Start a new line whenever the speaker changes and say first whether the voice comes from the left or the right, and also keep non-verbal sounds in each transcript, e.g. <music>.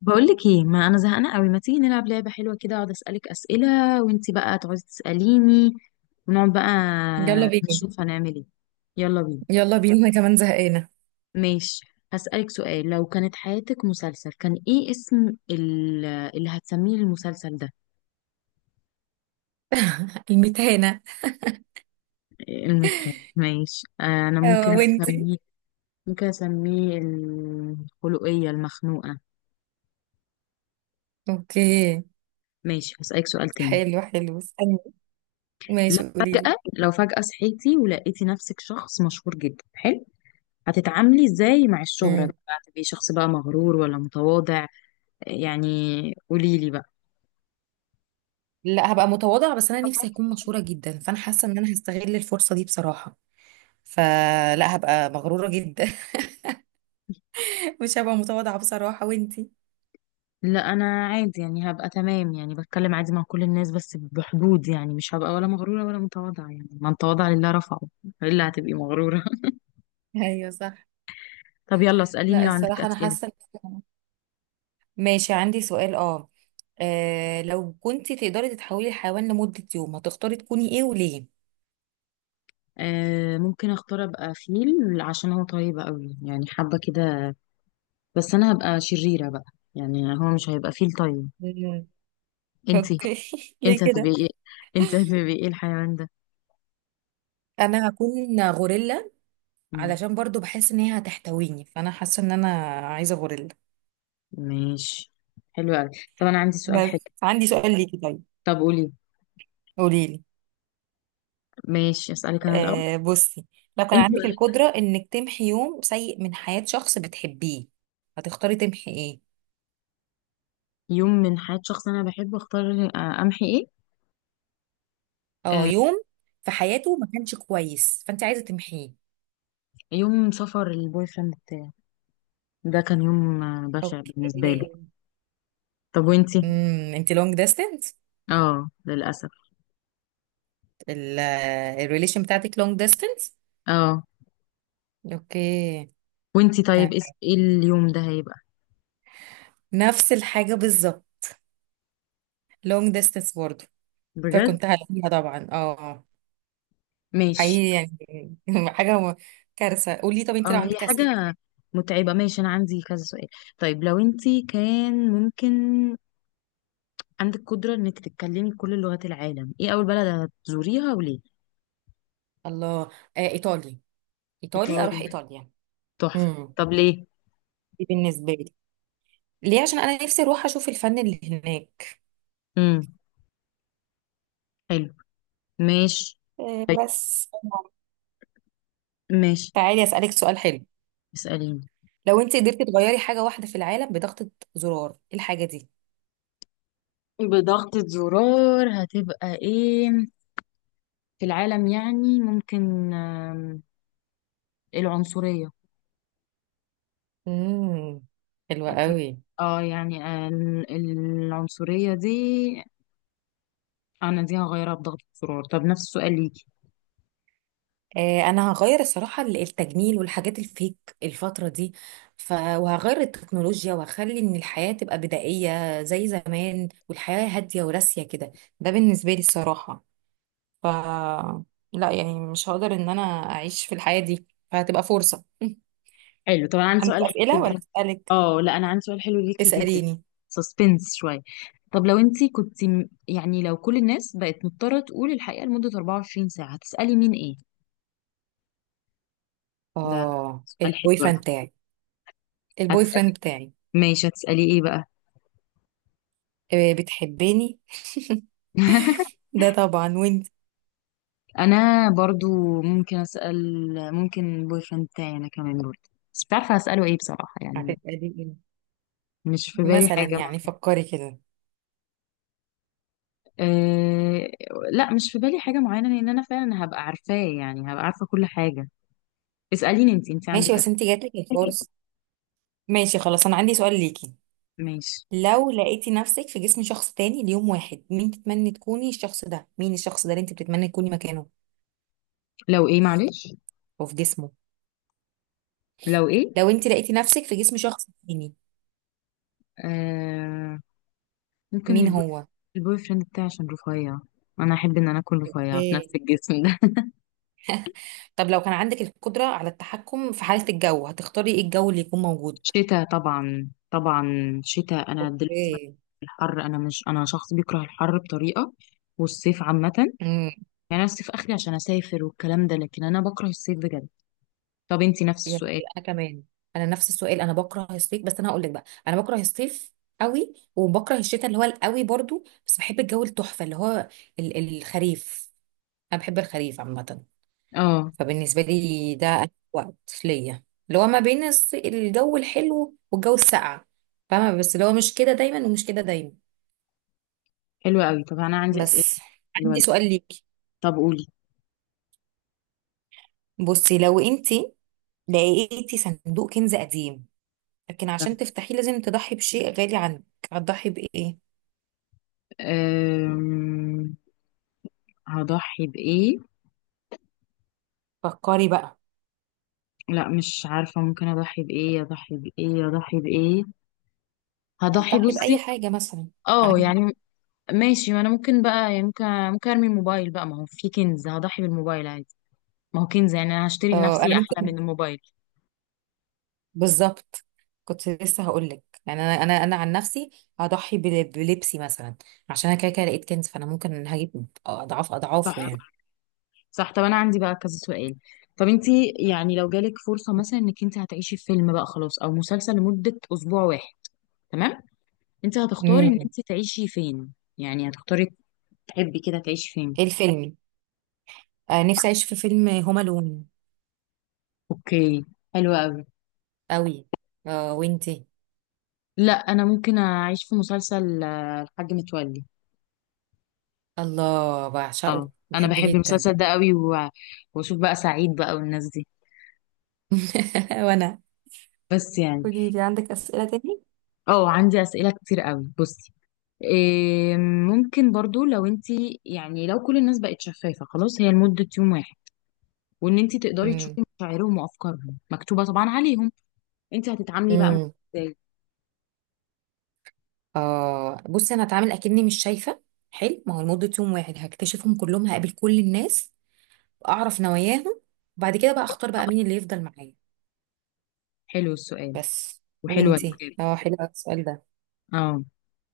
left: بقولك ايه، ما انا زهقانه قوي. ما تيجي نلعب لعبه حلوه كده، اقعد اسالك اسئله وانتي بقى تقعدي تساليني، ونقعد بقى
right: يلا بينا.
left: نشوف هنعمل ايه. يلا بينا.
right: يلا بينا، انا كمان زهقانه.
left: ماشي، هسالك سؤال. لو كانت حياتك مسلسل كان ايه اسم اللي هتسميه المسلسل ده؟
right: <laughs> المتهانة.
left: المدحت؟ ماشي، انا
right: اه،
left: ممكن
right: وانتي.
left: اسميه، ممكن اسميه الخلقيه المخنوقه.
right: اوكي.
left: ماشي، هسالك سؤال تاني.
right: حلو استني. ماشي، قولي لي.
left: لو فجاه صحيتي ولقيتي نفسك شخص مشهور جدا، حلو. هتتعاملي ازاي مع الشهرة دي
right: امم
left: بقى؟ هتبقي شخص بقى مغرور ولا متواضع؟ يعني قوليلي بقى.
right: لا، هبقى متواضعة، بس أنا نفسي أكون مشهورة جدا، فأنا حاسة إن أنا هستغل الفرصة دي بصراحة. فلا هبقى مغرورة جدا. <laughs> مش هبقى متواضعة بصراحة، وإنتي.
left: لا، انا عادي يعني، هبقى تمام يعني، بتكلم عادي مع كل الناس بس بحدود، يعني مش هبقى ولا مغرورة ولا متواضعة، يعني من تواضع لله رفعه. الا هتبقي مغرورة؟
right: ايوه صح.
left: <laughs> طب يلا اسأليني
right: لا،
left: لو عندك
right: الصراحة
left: أسئلة.
right: ماشي، عندي سؤال. لو كنتي تقدري تتحولي لحيوان لمدة يوم، هتختاري تكوني إيه وليه؟
left: آه، ممكن اختار ابقى فيل عشان هو طيب قوي، يعني حابة كده. بس انا هبقى شريرة بقى، يعني هو مش هيبقى فيل طيب.
right: مم.
left: انتي
right: اوكي. <laughs>
left: انت
right: ليه.
left: هتبقي ايه؟ انت هتبقي ايه الحيوان
right: انا هكون غوريلا
left: ده؟
right: علشان برضو بحس ان هي هتحتويني، فانا حاسه ان انا عايزه غوريلا.
left: ماشي. حلو قوي. طب انا عندي سؤال حلو.
right: بس عندي سؤال ليكي، طيب.
left: طب قولي.
right: قولي لي.
left: ماشي، اسالك انا الاول.
right: بصي، لو كان
left: انت
right: عندك القدرة انك تمحي يوم سيء من حياة شخص بتحبيه، هتختاري تمحي ايه؟
left: يوم من حياة شخص انا بحبه اختار، آه، امحي ايه؟
right: اه،
left: آه،
right: يوم في حياته ما كانش كويس، فانت عايزه تمحيه.
left: يوم سفر البوي فريند بتاعي، ده كان يوم، آه، بشع
right: اوكي.
left: بالنسبة لي. طب وانتي؟
right: انت لونج ديستنس.
left: اه، للاسف.
right: الريليشن بتاعتك لونج ديستنس.
left: اه.
right: اوكي.
left: وانتي
right: تمام.
left: طيب ايه اليوم ده هيبقى؟
right: نفس الحاجه بالظبط. لونج ديستنس برضو.
left: بجد؟
right: فكنت هلاقيها طبعا، اه.
left: ماشي.
right: حقيقي يعني، <laughs> حاجة م- كارثة. قولي، طب انت لو
left: اه، هي
right: عندك أسئلة.
left: حاجة متعبة. ماشي، انا عندي كذا سؤال. طيب، لو انتي كان ممكن عندك قدرة انك تتكلمي كل لغات العالم، ايه اول بلد هتزوريها وليه؟
right: الله. ايطالي. ايطالي، اروح
left: إيطالي،
right: ايطاليا.
left: تحفة.
right: امم
left: طب ليه؟
right: دي بالنسبة لي. ليه؟ عشان انا نفسي اروح اشوف الفن اللي هناك.
left: امم حلو، ماشي، طيب،
right: بس.
left: ماشي.
right: تعالي اسألك سؤال حلو.
left: اسأليني.
right: لو انت قدرتي تغيري حاجة واحدة في العالم بضغطة زرار، ايه الحاجة دي.
left: بضغطة زرار هتبقى ايه في العالم؟ يعني ممكن، العنصرية.
right: امم حلوة
left: دي-
right: قوي.
left: اه يعني، العنصرية دي، انا دي هغيرها بضغطة زرار. طب نفس السؤال ليكي.
right: انا هغير الصراحه التجميل والحاجات الفيك الفتره دي، وهغير التكنولوجيا، وهخلي ان الحياه تبقى بدائيه زي زمان، والحياه هاديه وراسيه كده. ده بالنسبه لي الصراحه. ف لا يعني، مش هقدر ان انا اعيش في الحياه دي، فهتبقى فرصه. <laughs>
left: حلو. طبعا عندي
right: عندك
left: سؤال حلو <laughs>
right: اسئله ولا
left: جدا.
right: اسالك.
left: اه لا، انا عندي سؤال حلو ليكي جدا.
right: اساليني.
left: سسبنس شويه. طب لو انت كنت، يعني لو كل الناس بقت مضطره تقول الحقيقه لمده 24 ساعه، هتسالي مين ايه؟ ده
right: اه،
left: سؤال حلو
right: البوي فريند
left: أوي.
right: بتاعي. البوي
left: هتسالي.
right: فريند بتاعي.
left: ماشي، هتسالي ايه بقى؟
right: بتحبيني.
left: <laughs>
right: ده طبعا، وانت.
left: انا برضو ممكن اسال، ممكن بوي فريند بتاعي انا كمان برضو، بس مش عارفه هساله ايه بصراحه يعني.
right: هتسالي ايه.
left: مش في بالي
right: مثلا
left: حاجه
right: يعني،
left: معينه.
right: فكري كده.
left: أه، لا مش في بالي حاجه معينه لان انا فعلا هبقى عارفاه، يعني هبقى عارفه كل حاجه. اسأليني انت.
right: ماشي،
left: عندك
right: بس انت
left: أسئلة؟
right: جاتلك
left: <laughs> أوكي.
right: الفرصة. ماشي، خلاص، انا عندي سؤال ليكي.
left: ماشي.
right: لو لقيتي نفسك في جسم شخص تاني ليوم واحد، مين تتمني تكوني الشخص ده، مين الشخص ده اللي انت بتتمني تكوني مكانه
left: لو ايه، معلش؟
right: او في جسمه.
left: لو ايه؟
right: لو انت لقيتي نفسك في جسم شخص تاني،
left: آه، ممكن
right: مين
left: البوي،
right: هو.
left: البوي فريند بتاعي عشان رفيع، انا احب ان انا اكون رفيع في نفس
right: اوكي.
left: الجسم ده.
right: طب لو كان عندك القدرة على التحكم في حالة الجو، هتختاري ايه الجو اللي يكون موجود.
left: <laughs> شتاء طبعا، طبعا شتاء. انا دلوقتي بكره
right: اوكي.
left: الحر، انا مش، انا شخص بيكره الحر بطريقة، والصيف عامة يعني.
right: امم
left: انا الصيف اخري عشان اسافر والكلام ده، لكن انا بكره الصيف بجد. طب انت نفس
right: يعني
left: السؤال؟
right: انا كمان. انا نفس السؤال، انا بكره الصيف، بس انا هقول لك بقى، انا بكره الصيف قوي، وبكره الشتاء اللي هو القوي برضو، بس بحب الجو التحفة اللي هو الخريف. انا بحب الخريف عامه.
left: اه،
right: فبالنسبه لي ده أحلى وقت ليا، اللي هو ما بين الجو الحلو والجو الساقع. فاهمه، بس اللي هو مش كده دايما، ومش كده دايما.
left: حلو قوي. طب انا عندي أسئلة
right: بس
left: حلوة
right: عندي
left: ليك.
right: سؤال ليكي.
left: طب قولي.
right: بصي، لو انتي لقيتي صندوق كنز قديم، لكن
left: طب،
right: عشان تفتحيه لازم تضحي بشيء غالي عندك، هتضحي بايه.
left: آه، هضحي بإيه؟
right: فكري بقى.
left: لا مش عارفة، ممكن أضحي بإيه؟ أضحي بإيه؟ أضحي بإيه؟ هضحي،
right: هتضحي
left: بصي،
right: باي حاجه مثلا
left: اه
right: عندك.
left: يعني، ماشي، ما أنا ممكن بقى، يعني ممكن، ممكن أرمي الموبايل بقى، ما هو في كنز، هضحي بالموبايل عادي، ما هو كنز، يعني أنا هشتري
right: انا
left: لنفسي أحلى
right: ممكن،
left: من الموبايل.
right: بالظبط. كنت لسه هقول لك، يعني انا عن نفسي هضحي بلبسي مثلا، عشان انا كده كده لقيت كنز، فانا ممكن هجيب اضعاف اضعافه
left: صح،
right: يعني.
left: صح. طب أنا عندي بقى كذا سؤال. طب انتي يعني لو جالك فرصة مثلا انك انت هتعيشي في فيلم بقى خلاص او مسلسل لمدة اسبوع واحد، تمام، انت هتختاري ان
right: امم
left: انت تعيشي فين؟ يعني هتختاري تحبي كده تعيشي فين؟
right: ايه الفيلم. نفسي اعيش في فيلم هوم الون.
left: اوكي، حلو قوي.
right: قوي. وانتي.
left: لا انا ممكن اعيش في مسلسل، آه، الحاج متولي.
right: الله،
left: اه،
right: بعشقه،
left: انا
right: بحبه
left: بحب
right: جدا.
left: المسلسل ده قوي، و... واشوف بقى سعيد بقى والناس دي.
right: <laughs> وانا.
left: بس يعني.
right: قولي لي، عندك أسئلة تاني؟
left: اه، عندي اسئله كتير قوي، بصي. إيه، ممكن برضو لو انتي، يعني لو كل الناس بقت شفافه خلاص هي لمده يوم واحد، وان انتي تقدري
right: امم
left: تشوفي مشاعرهم وافكارهم مكتوبه طبعا عليهم، انتي هتتعاملي بقى مع
right: امم
left: ازاي؟
right: بصي، انا هتعامل اكني مش شايفه. حلو، ما هو لمده يوم واحد هكتشفهم كلهم، هقابل كل الناس، اعرف نواياهم، وبعد كده بقى اختار بقى مين اللي يفضل معايا.
left: حلو السؤال.
right: بس.
left: وحلوه
right: وانتي،
left: الاجابه.
right: اه، حلو أوي السؤال ده.
left: اه،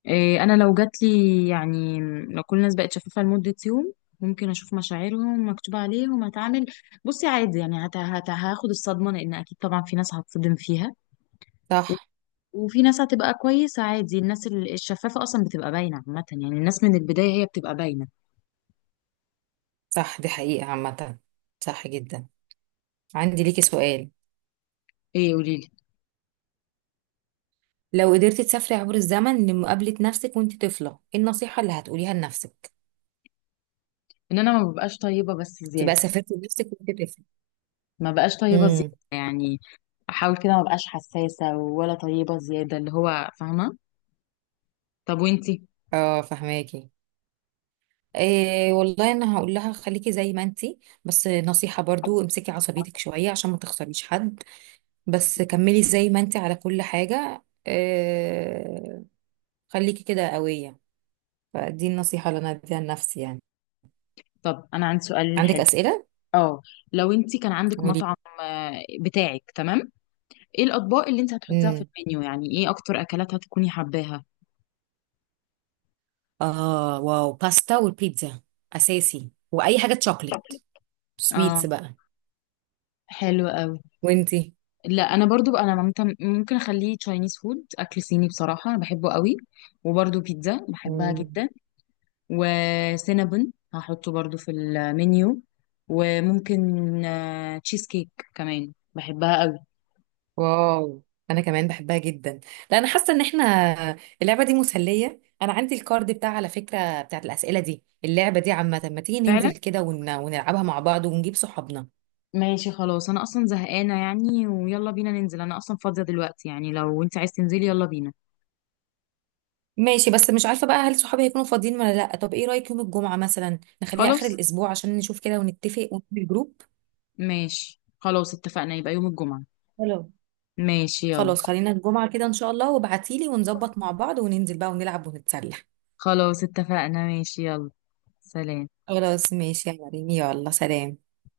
left: إيه، انا لو جات لي، يعني لو كل الناس بقت شفافه لمده يوم، ممكن اشوف مشاعرهم مكتوب عليهم، هتعامل بصي عادي يعني، هاخد الصدمه لان اكيد طبعا في ناس هتصدم فيها. و-
right: صح.
left: وفي ناس هتبقى كويسه عادي، الناس الشفافه اصلا بتبقى باينه عامه، يعني الناس من البدايه هي بتبقى باينه.
right: صح، دي حقيقة عامة. صح جدا. عندي ليكي سؤال.
left: ايه، قولي لي.
right: لو قدرتي تسافري عبر الزمن لمقابلة نفسك وانت طفلة، ايه النصيحة اللي هتقوليها لنفسك.
left: ان انا ما ببقاش طيبه بس
right: تبقى
left: زياده.
right: سافرتي لنفسك وانت طفلة.
left: ما بقاش طيبه
right: امم
left: زياده يعني، احاول كده ما بقاش حساسه ولا طيبه زياده، اللي هو فاهمه. طب وانتي؟
right: اه، فهماكي. إيه والله، انا هقول لها خليكي زي ما انتي، بس نصيحة برضو، امسكي عصبيتك شوية عشان ما تخسريش حد، بس كملي زي ما انتي على كل حاجة، إيه، خليكي كده قوية. فدي النصيحة اللي أنا أديها لنفسي يعني.
left: طب انا عندي سؤال
right: عندك
left: حلو.
right: أسئلة؟
left: اه، لو انت كان عندك
right: قولي.
left: مطعم، آه، بتاعك، تمام، ايه الاطباق اللي انت هتحطيها في
right: امم
left: المنيو؟ يعني ايه اكتر اكلات هتكوني حباها؟
right: اه، واو، باستا والبيتزا اساسي، واي حاجه تشوكلت
left: اه،
right: سويتس بقى.
left: حلو قوي.
right: وانتي.
left: لا انا برضو بقى، انا ممكن، ممكن اخليه تشاينيز فود، اكل صيني، بصراحه انا بحبه قوي. وبرضو بيتزا بحبها
right: مم.
left: جدا. وسينابون هحطه برضو في المنيو. وممكن، آه، تشيز كيك كمان بحبها قوي.
right: واو، أنا كمان بحبها جدا. لا، أنا حاسة إن إحنا اللعبة دي مسلية. أنا عندي الكارد بتاع، على فكرة، بتاعت الأسئلة دي. اللعبة دي عامة، ما تيجي
left: فعلا.
right: ننزل كده ونلعبها مع بعض ونجيب صحابنا.
left: ماشي خلاص، انا اصلا زهقانه يعني، ويلا بينا ننزل، انا اصلا فاضيه دلوقتي يعني، لو انت عايز تنزلي يلا بينا.
right: ماشي، بس مش عارفة بقى هل صحابي هيكونوا فاضيين ولا لأ. طب ايه رأيك يوم الجمعة مثلا، نخليها آخر
left: خلاص
right: الأسبوع عشان نشوف كده ونتفق ونعمل الجروب.
left: ماشي، خلاص اتفقنا، يبقى يوم الجمعه.
right: حلو.
left: ماشي، يلا.
right: خلاص، خلينا الجمعة كده إن شاء الله، وابعتيلي ونظبط مع بعض وننزل بقى ونلعب ونتسلى.
left: خلاص اتفقنا، ماشي، يلا. سلام.
right: خلاص ماشي يا مريم، يلا سلام.